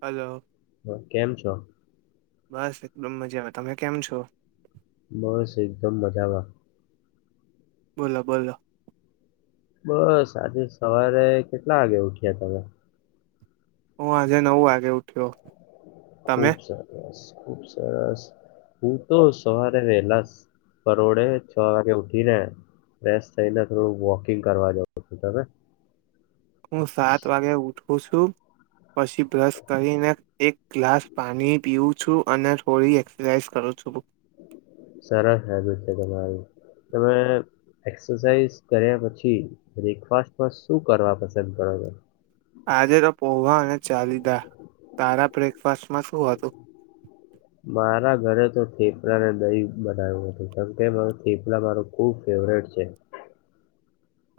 Hello હ કેમ છો બસ એકદમ મજા આવે તમે કેમ છો બસ એકદમ મજામાં બોલો બોલો બસ આજે સવારે કેટલા વાગે ઉઠ્યા તમે હું આજે નવ વાગે ઉઠ્યો તમે ખુબ સરસ ખુબ સરસ હું તો સવારે વેલા પરોડે છ વાગે ઉઠીને રેસ્ટ થઈને થોડું વોકિંગ કરવા જવ છું તમે હું સાત વાગે ઉઠું છું પછી બ્રશ કરીને એક ગ્લાસ પાણી પીવું છું અને થોડી એક્સરસાઝ કરું છું સરસ હ ગું છે તમારી તમે એક્સરસાઇઝ કર્યા પછી બ્રેકફાસ્ટમાં શું કરવા પસંદ કરો છ આજે તો પોહા અને ચાલી દા તારા બ્રેકફાસ્ટ મારા ઘરે તો થેપડાને દહી બનાવ્યું હતું કેમકે મા થેપડા માર ખુબ ફેવરેટ છે [inaudible]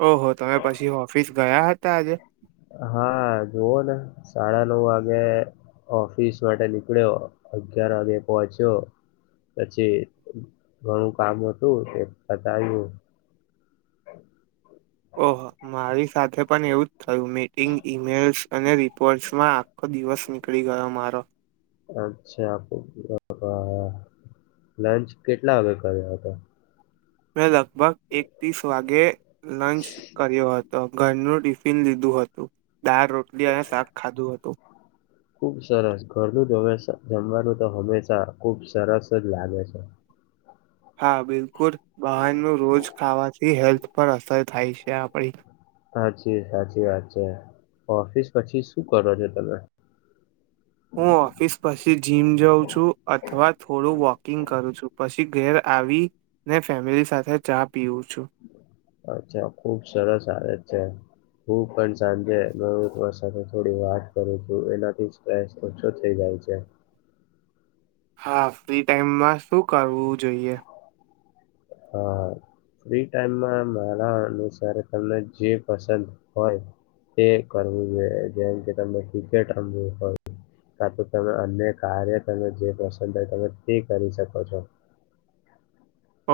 ઓહો તમે પછી ઓફિસ ગયા હતા આજે હા જુઓ ને સાડા નવ વાગે ઓફિસ માટે નીકળ્યો અગયાર વાગે પહોચ્યો પછી ઘણું કામ હતું એ બતા આવ્યું [inaudible] ઓહો મારી સાથે પણ એવું જ થયું મિટિંગ ઈમેલ્સ અને રિપોર્ટસમાં આખો દિવસ નીકળી ગયો મારો અચ્છા આપ લંચ કેટલા વાગે કર્યા હતા મેં લગભગ એક ત્રીસ વાગે લંચ કર્યો હતો ઘરનું ટિફિન લીધું હતું દાળ રોટલી અને શાક ખાધું હતું ખુબ સરસ ઘરનું જમવાનું તો હંમેશા ખુબ સરસ જ લાગે છે હા બિલકુલ બહારનું રોજ ખાવાથી હેલ્થ પર અસર થાય છે આપડી સાચી સાચી વાત છે ઓફિસ પછી શું કરો છો તમે હમ હું ઓફિસ પછી જીમ જાઉં છું અથવા થોડું વોકિંગ કરું છું પછી ઘેર આવી ને ફેમિલી સાથે ચાપ અચ્છા ખુબ સરસ હાલત છે હું પણ સાંજે નવ સાથે થોડી વાત કરું છું એનાથી સ્્રેસ ઓછ થઈ જાય છે હા ફ્રી ટાઈમમાં શું કરવું જોઈએ હા ફ્રી ટાઈમમાં મારા અનુસાર જે પસંદ હોય એ કરવું જોઈએ જેમ કે ત ક્રિકેટ રમવું હોય કા તો તમે અન્ય કાર્ય તમે જે પસંદ હોય તમે તે કરી શકો છો [inaudible]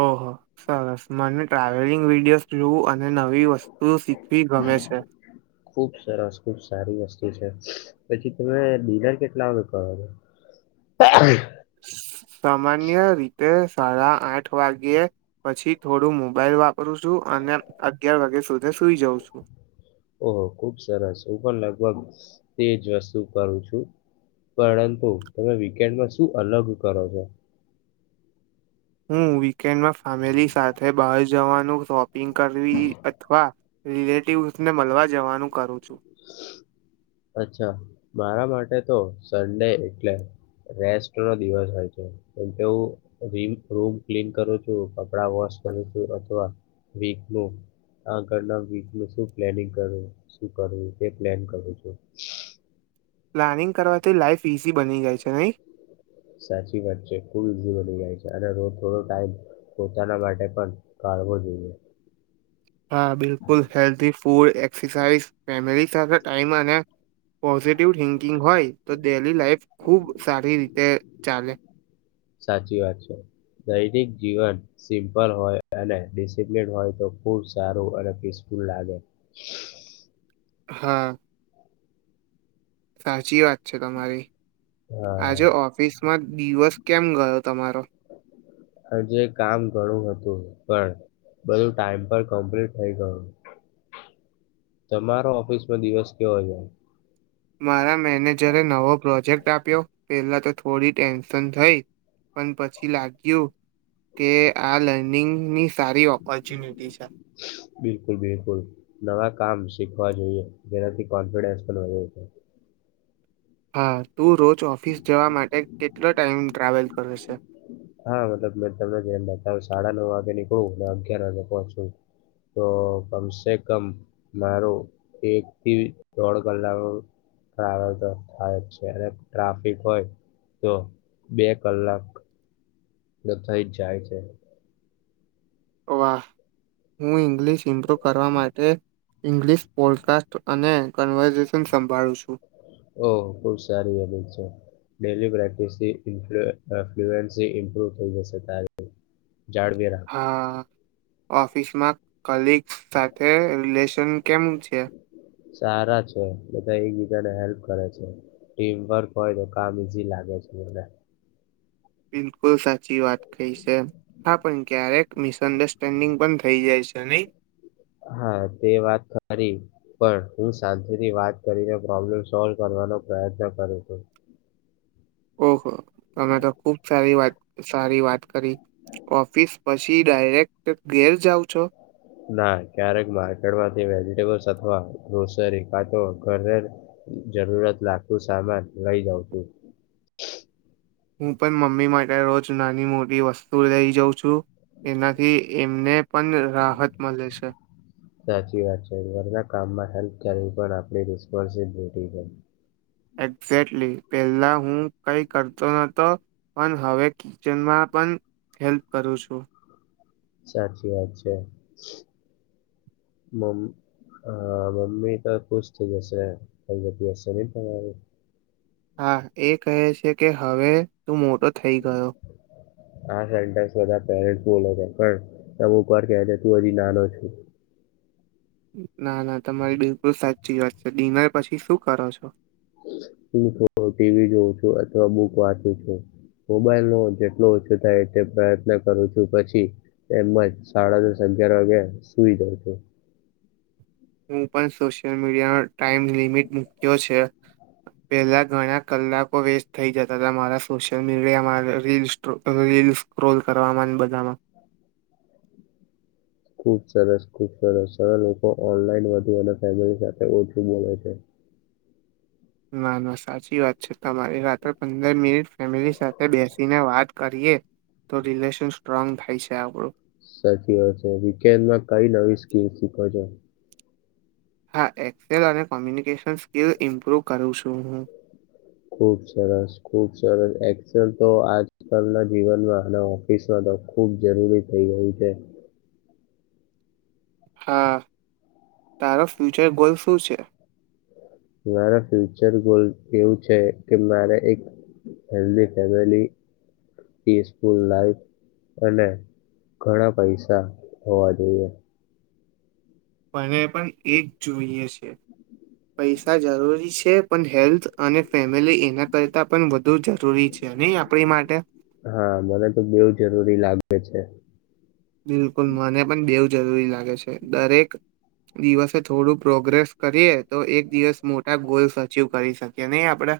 ઓહ સરસ મને ટ્રાવેલિંગ વિડીયોઝ જોવું અને નવી વસ્તુ શીખવી ગમે છે ખુબ સરસ ખુબ સારી વસ્ પછી તમે ડિનર કેટલા કરો છો સામાન્ય રીતે સાડા આઠ વાગ્યે પછી થોડું મોબાઈલ વાપરું છું અને અગયાર વાગે ત્યા સુઈ જાઉં છું. ઓહ ખુબ સરસ છે હું પણ લગભગ તેજ વસ્તુ કરું છું. પરંતુ તમે વીકેન્ડમાં શું અલગ કરો છો. હું વીકેન્ડમાં ફેમિલી સાથે બહાર જવાનું શોક િ કરવી અથવા રિલેટિવસ ને મળવા જવાનું કરું છું. અચ્છા મારા માટે તો સન્ડે એટલે રેસ્ટ નો દિવસ હોય છે કેમ કે હું રૂમ ક્લીન કરું છું કપડા વોશ અથવા વીક નું આગળના વીક નું શું પ્લાનિંગ કરવું શું કરવું એ પ્લાન કરું છું. પ્લાનિંગ કરવાથી લાાઈફ ઈઝી બની જાય છે નહી સાચી વાત છે ખુબ ઈઝી બની જાય છે અનેો થોો ટમ પોતાના માટે પણ જો જોઈએ હા બિલકુલ હેલ્ ફૂડ એ ફેમ સાથે ટાઈમ પોઝિટિવ થિંકિંગ હોય તો ડેલી લાાઈફ ખૂબ સારી રીતે ચાલે. સાચી વાત છે. દૈનિક જીવન સિમ્પલ હોય અને ડિસિપ્લન હોય તો ખૂબ સારું અને પીસફુલ ફૂલ લાગે. હા. સાચી વાત. તમારી હા આજે ઓફિસમાં દિવસ કેમ ગયો તમારો આજે કામ ઘણું હતું પણ બધું ટાઈમ પર કમ્પ્લીટ થઇ ગયોું. તમારો ઓફિસમાં દિવસ કેવો જાય. મારા મેનેજરે નવો પ્રોજેક્ટ આપ્યો પેલા તો થોડી ટેન્શન થઈ પણ પછી લાગ્યું કે આ લર્નિંગની સારી ઓપોર્ચ્યુનિટી છે. બિલકુલ બિલકુલ નવા કામ શીખવા જોઈએ જેનાથી કોન્ફિડન્સ પણ વધે છે. હા તું રોજ ઓફિસ જવા માટે કેટલો ટાઈમ ટ્રાવેલ કરે છે. હા મતલબ મેં તમને એમ બતાવ સાડા નવ વાગે નીકળવું અને અગિયાર વાગે પહોંચવું. તો કમસે કમ મારું એક થી દોઢ કલાક ટ્રાવેલ તો થાય જ છે અને ટ્રાફિક હોય તો બે કલાક નતાઈ જ જાય છે. વાહ હું ઇંગ્લિશ ઇમ્પ્રુવ કરવા માટે ઈંગ્લિશ પોડકાસ્ટ અને કન્વર્ઝેશન સંભાળું છું. ઓ ખુબ સારી આવે છે. ડેલી પ્રેક્ટિસથી ફ્લુએન્સી ઇમ્પ્રુવ થઈ જશે ત જાડવેરા હા ઓફિસમાં કલગ્સ સાથે રિલેશન કેમ છે? સારા છે બધા એક બીજા ને હેલ્પ ટીમ વર્ હોય તો કામ ઈઝી લાગે છે મને બિલકુલ. ખુલ સાચી વાત કઈ છે હા પણ ક્યારેક મિસઅન્ડરસ્ટેન્ડિંગ પણ થઇ જાય છે. ત નહી. હા તે વાત ખરી પણ હું શાંતુથી વાત કરીને પ્રોબ્લેમ સોલ્વ કર કરવા પ્રયત્ન કરો તો ઓહ તમે તો ખુબ સારી વાત સારી વાત કરી ઓફિસ પછી ડાયરેક્ટ ઘેર જાવ ના ક્યારેક માર્કેટ માંથી ટે અથવા ગ્રોસરી કા તો ઘરે જરૂરત લાગતું સામાન લઈ જવ ઓકે. હું પણ મમ્મી માટે રોજ નાની મોટી વસ્તુ લઈ જઉં છું. એનાથી એમને. પણ રાહત મળે છે સાચી વાત છે ઘર ના કામમાં. હેલ્પ કરવી પણ આપણી રિસ્પોન્સિબિલિટી છે. એક્ઝેક્ટલી પેલા હું કઈ કરતો નતો પણ હવે કિચનમાં. પણ હેલ્પ કરું છું. સાચી વાત છે મ. હા મમ્મી તો ખુશ થઇ જશે કઈ જતી હશે નહ તમારી. હા એ કહે છે કે હવે તું મોટો થઈ ગયો. આ સેન્ટર પે બોલો છે પણ તુર કે છે તું હજી નાનો છું. ના ના તમારી બિલકુલ સાચી વાત છે ડિનર પછી શું કરો છો. હું ટીવી જોઉં છું અથવા બુક વાંચું છું. મોબાઈલ નો જેટલો ઓછો થાય તે પ્રયત્ન કરું છું પછી એજ સાડા ન અગિયાર વાગે સુઈ જાય છું. હું પણ સોશિયલ મીડિયાનો ટાઈમ લિમિટ મૂક્યો છે. પહેલા ઘણા કલાકો વેસ્ટ થઈ જતા હતા મારા સોશિયલ મીડિયા રીલ સ્કો રીલ રીલ સ્ક્રોલ કરવાવામાં બધામાં. [inaudible] ખુબ સરસ ખુબ સરસ સર લોકો ઓનલાન વધુ ફ સાથે ઓછું બો છે. ના ના સાચી વાત છે, તમારી રાત્રે પંદર મિનિટ ફેમિલી સાથે બેસીને વાત કરીએ. તો રિલેશન સ્ટ્રોંગ થઈ છે આ બર સાચી વાત છે, વિકેન્નડ કઈ નવી સ્કીલ શીખો છો? હા, એક્સેલ અને કોમ્યુનિકેશન સ્કિલ ઇમ્પ્રુવ કરું છું હું. ખુબ સરસ ખુબ સરસ, એક્સલ તો આજકાલના જીવનમાં અને ઓફિસમાં ખુબ જરૂરી થઈ ગયું છે. હા, તારો ફ્યુચર ગોલ શું છે? મારા ફ્યુચર ગોલ એવું છે કે, મારે એક હેલની ફેમિલી. પીસફુલ લાઈફ અને ઘણા પૈસા હોવા જોઈએ. મને પણ એ જ જોઈએ છે. પૈસા જરૂરી છે પણ હેલ્થ અને ફેમ. લે એના કરતા પણ વધુ જરૂરી છે નહી આપડી માટે. હા મને તો બવ જરૂરી લાગે છે. બિલકુલ મને પણ બેવ જરૂરી લાગે છે દરેક દિવસે થોડું પ્રોગ્રેસ કરીએ તો એક દિવસ મોટા ગોલ્સ અચીવ કરી શકીએ નહી આપડે.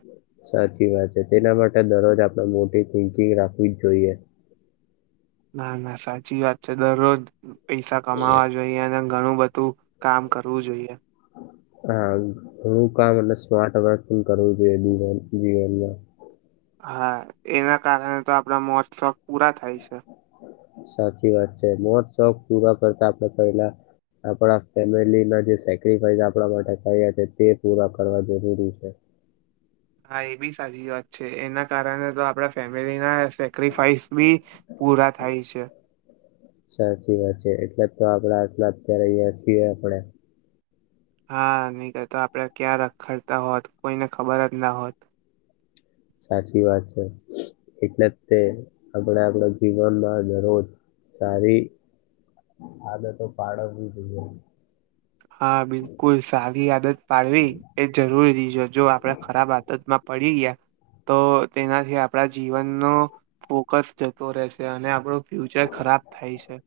સાચી વાત છે, તેના માટે દરરોજ આપણે મોટી થિંકિંગ રાખવી જ જોઈએ. ના ના સાચી વાત છે, દરરોજ પૈસા કમાવા જોઈએ અને ઘણું બધું કામ. કરવું જોઈએ. હા ઘણું કામ અને સ્માર્ટ વર્ક પણ કરવું જોઈએ જીવન જીવનમાં. હા એના કારણે તો આપડા મોજ-શોખ પૂરા થાય છે. સાચી વાત છે, મોજ-શોખ પૂરા કરતા આપડે પહેલા. આપડા ફેમિલીના જે સેક્રિફાઈસ આપડા માટે થયા છે, તે પૂરા કરવા જરૂરી છે. [unintelligible] હા એ બી સાચી વાત છે, એના કારણે તો આપડા ફેમિલીના સેક્રિફાઈસ બી પૂરા થાય છે. સાચી વાત છે એટલે તો આપડા આટલા અત્યારે અહીયા છીએ આપણે. હા નહીંતર તો આપડે ક્યાં રખડતા હોત કોઈને ખબર જ ના હોત. સાચી વાત છે. એટલે તે આપડે આપડા જીવનમાં દરોજ સારી આદતો પાડવી જોઈએ. હા બિલકુલ સારી આદત પાડવી એ જરૂરીજો. જો આપડે ખરાબ આદતમાં પડી ગયા તો તેનાથી આપણા જીવનનો ફોકસ જતો રહેશે અને આપણું ફ્યુચર ખરાબ થાય છે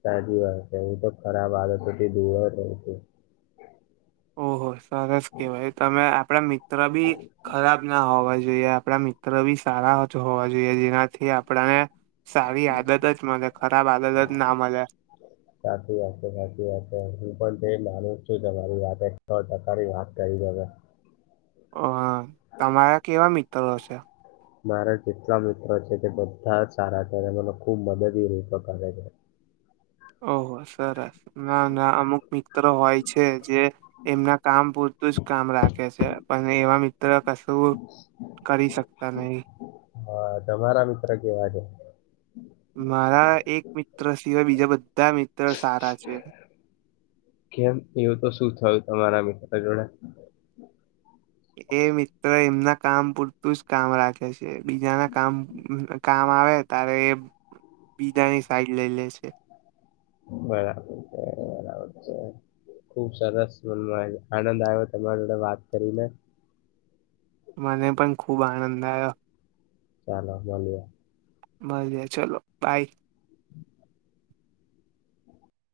સાચી વાત છે. હુ તો ખરાબ આદતો થી દૂર જ રવ છુ. ઓહો સરસ કેવાય તમે આપડા મિત્ર બી ખરાબના હોવા જોઈએ. આપડા મિત્ર બી સારા જ હોવા જોઈએ. જેનાથી આપડાને સારી આદત જ મલે. ખરાબ આદત જ ના મલે. સાચી વાત છે. સાચી વાત છે. હું પણ તે માનું સાચી તમારી વાતે સો ટકાની વાત કરી તમે. હ તમારા કેવા મિત્રો હશે. મારા જેટલા મિત્ર છે તે બધા જ સારા છે અને મને ખૂબ મદદરૂપ કરે છે. ઓહો સરસ. ના ના અમુક મિત્રો હોય છે જે એમના કામ પૂરતું જ કામ રા કે છે પણ એવા મિત્ર કશું કરી શકતા નહી. હા તમારા મિત્ર કેવા છે. મારા એક મિત્ર સિવાય બીજા બધા મિત્ર સારા છે. કેમ એવું તો શું થયું તમારા મિત્ર જોડે. એ મિત્ર એમના કામ પૂરતું જ કામ રાખે છે. બીજાના કામ કામ આવે તારે એ બીજાની સાઈડ લઈ લે છે. બરાબર છે. બરાબર છે. ખુબ સરસ મનમાં આનંદ આયો. તમારી જોડે વાત કરીને. મને પણ ખૂબ આનંદ આવ્યો. ચાલો બો મળીએ. મળીએ ચલો બાય.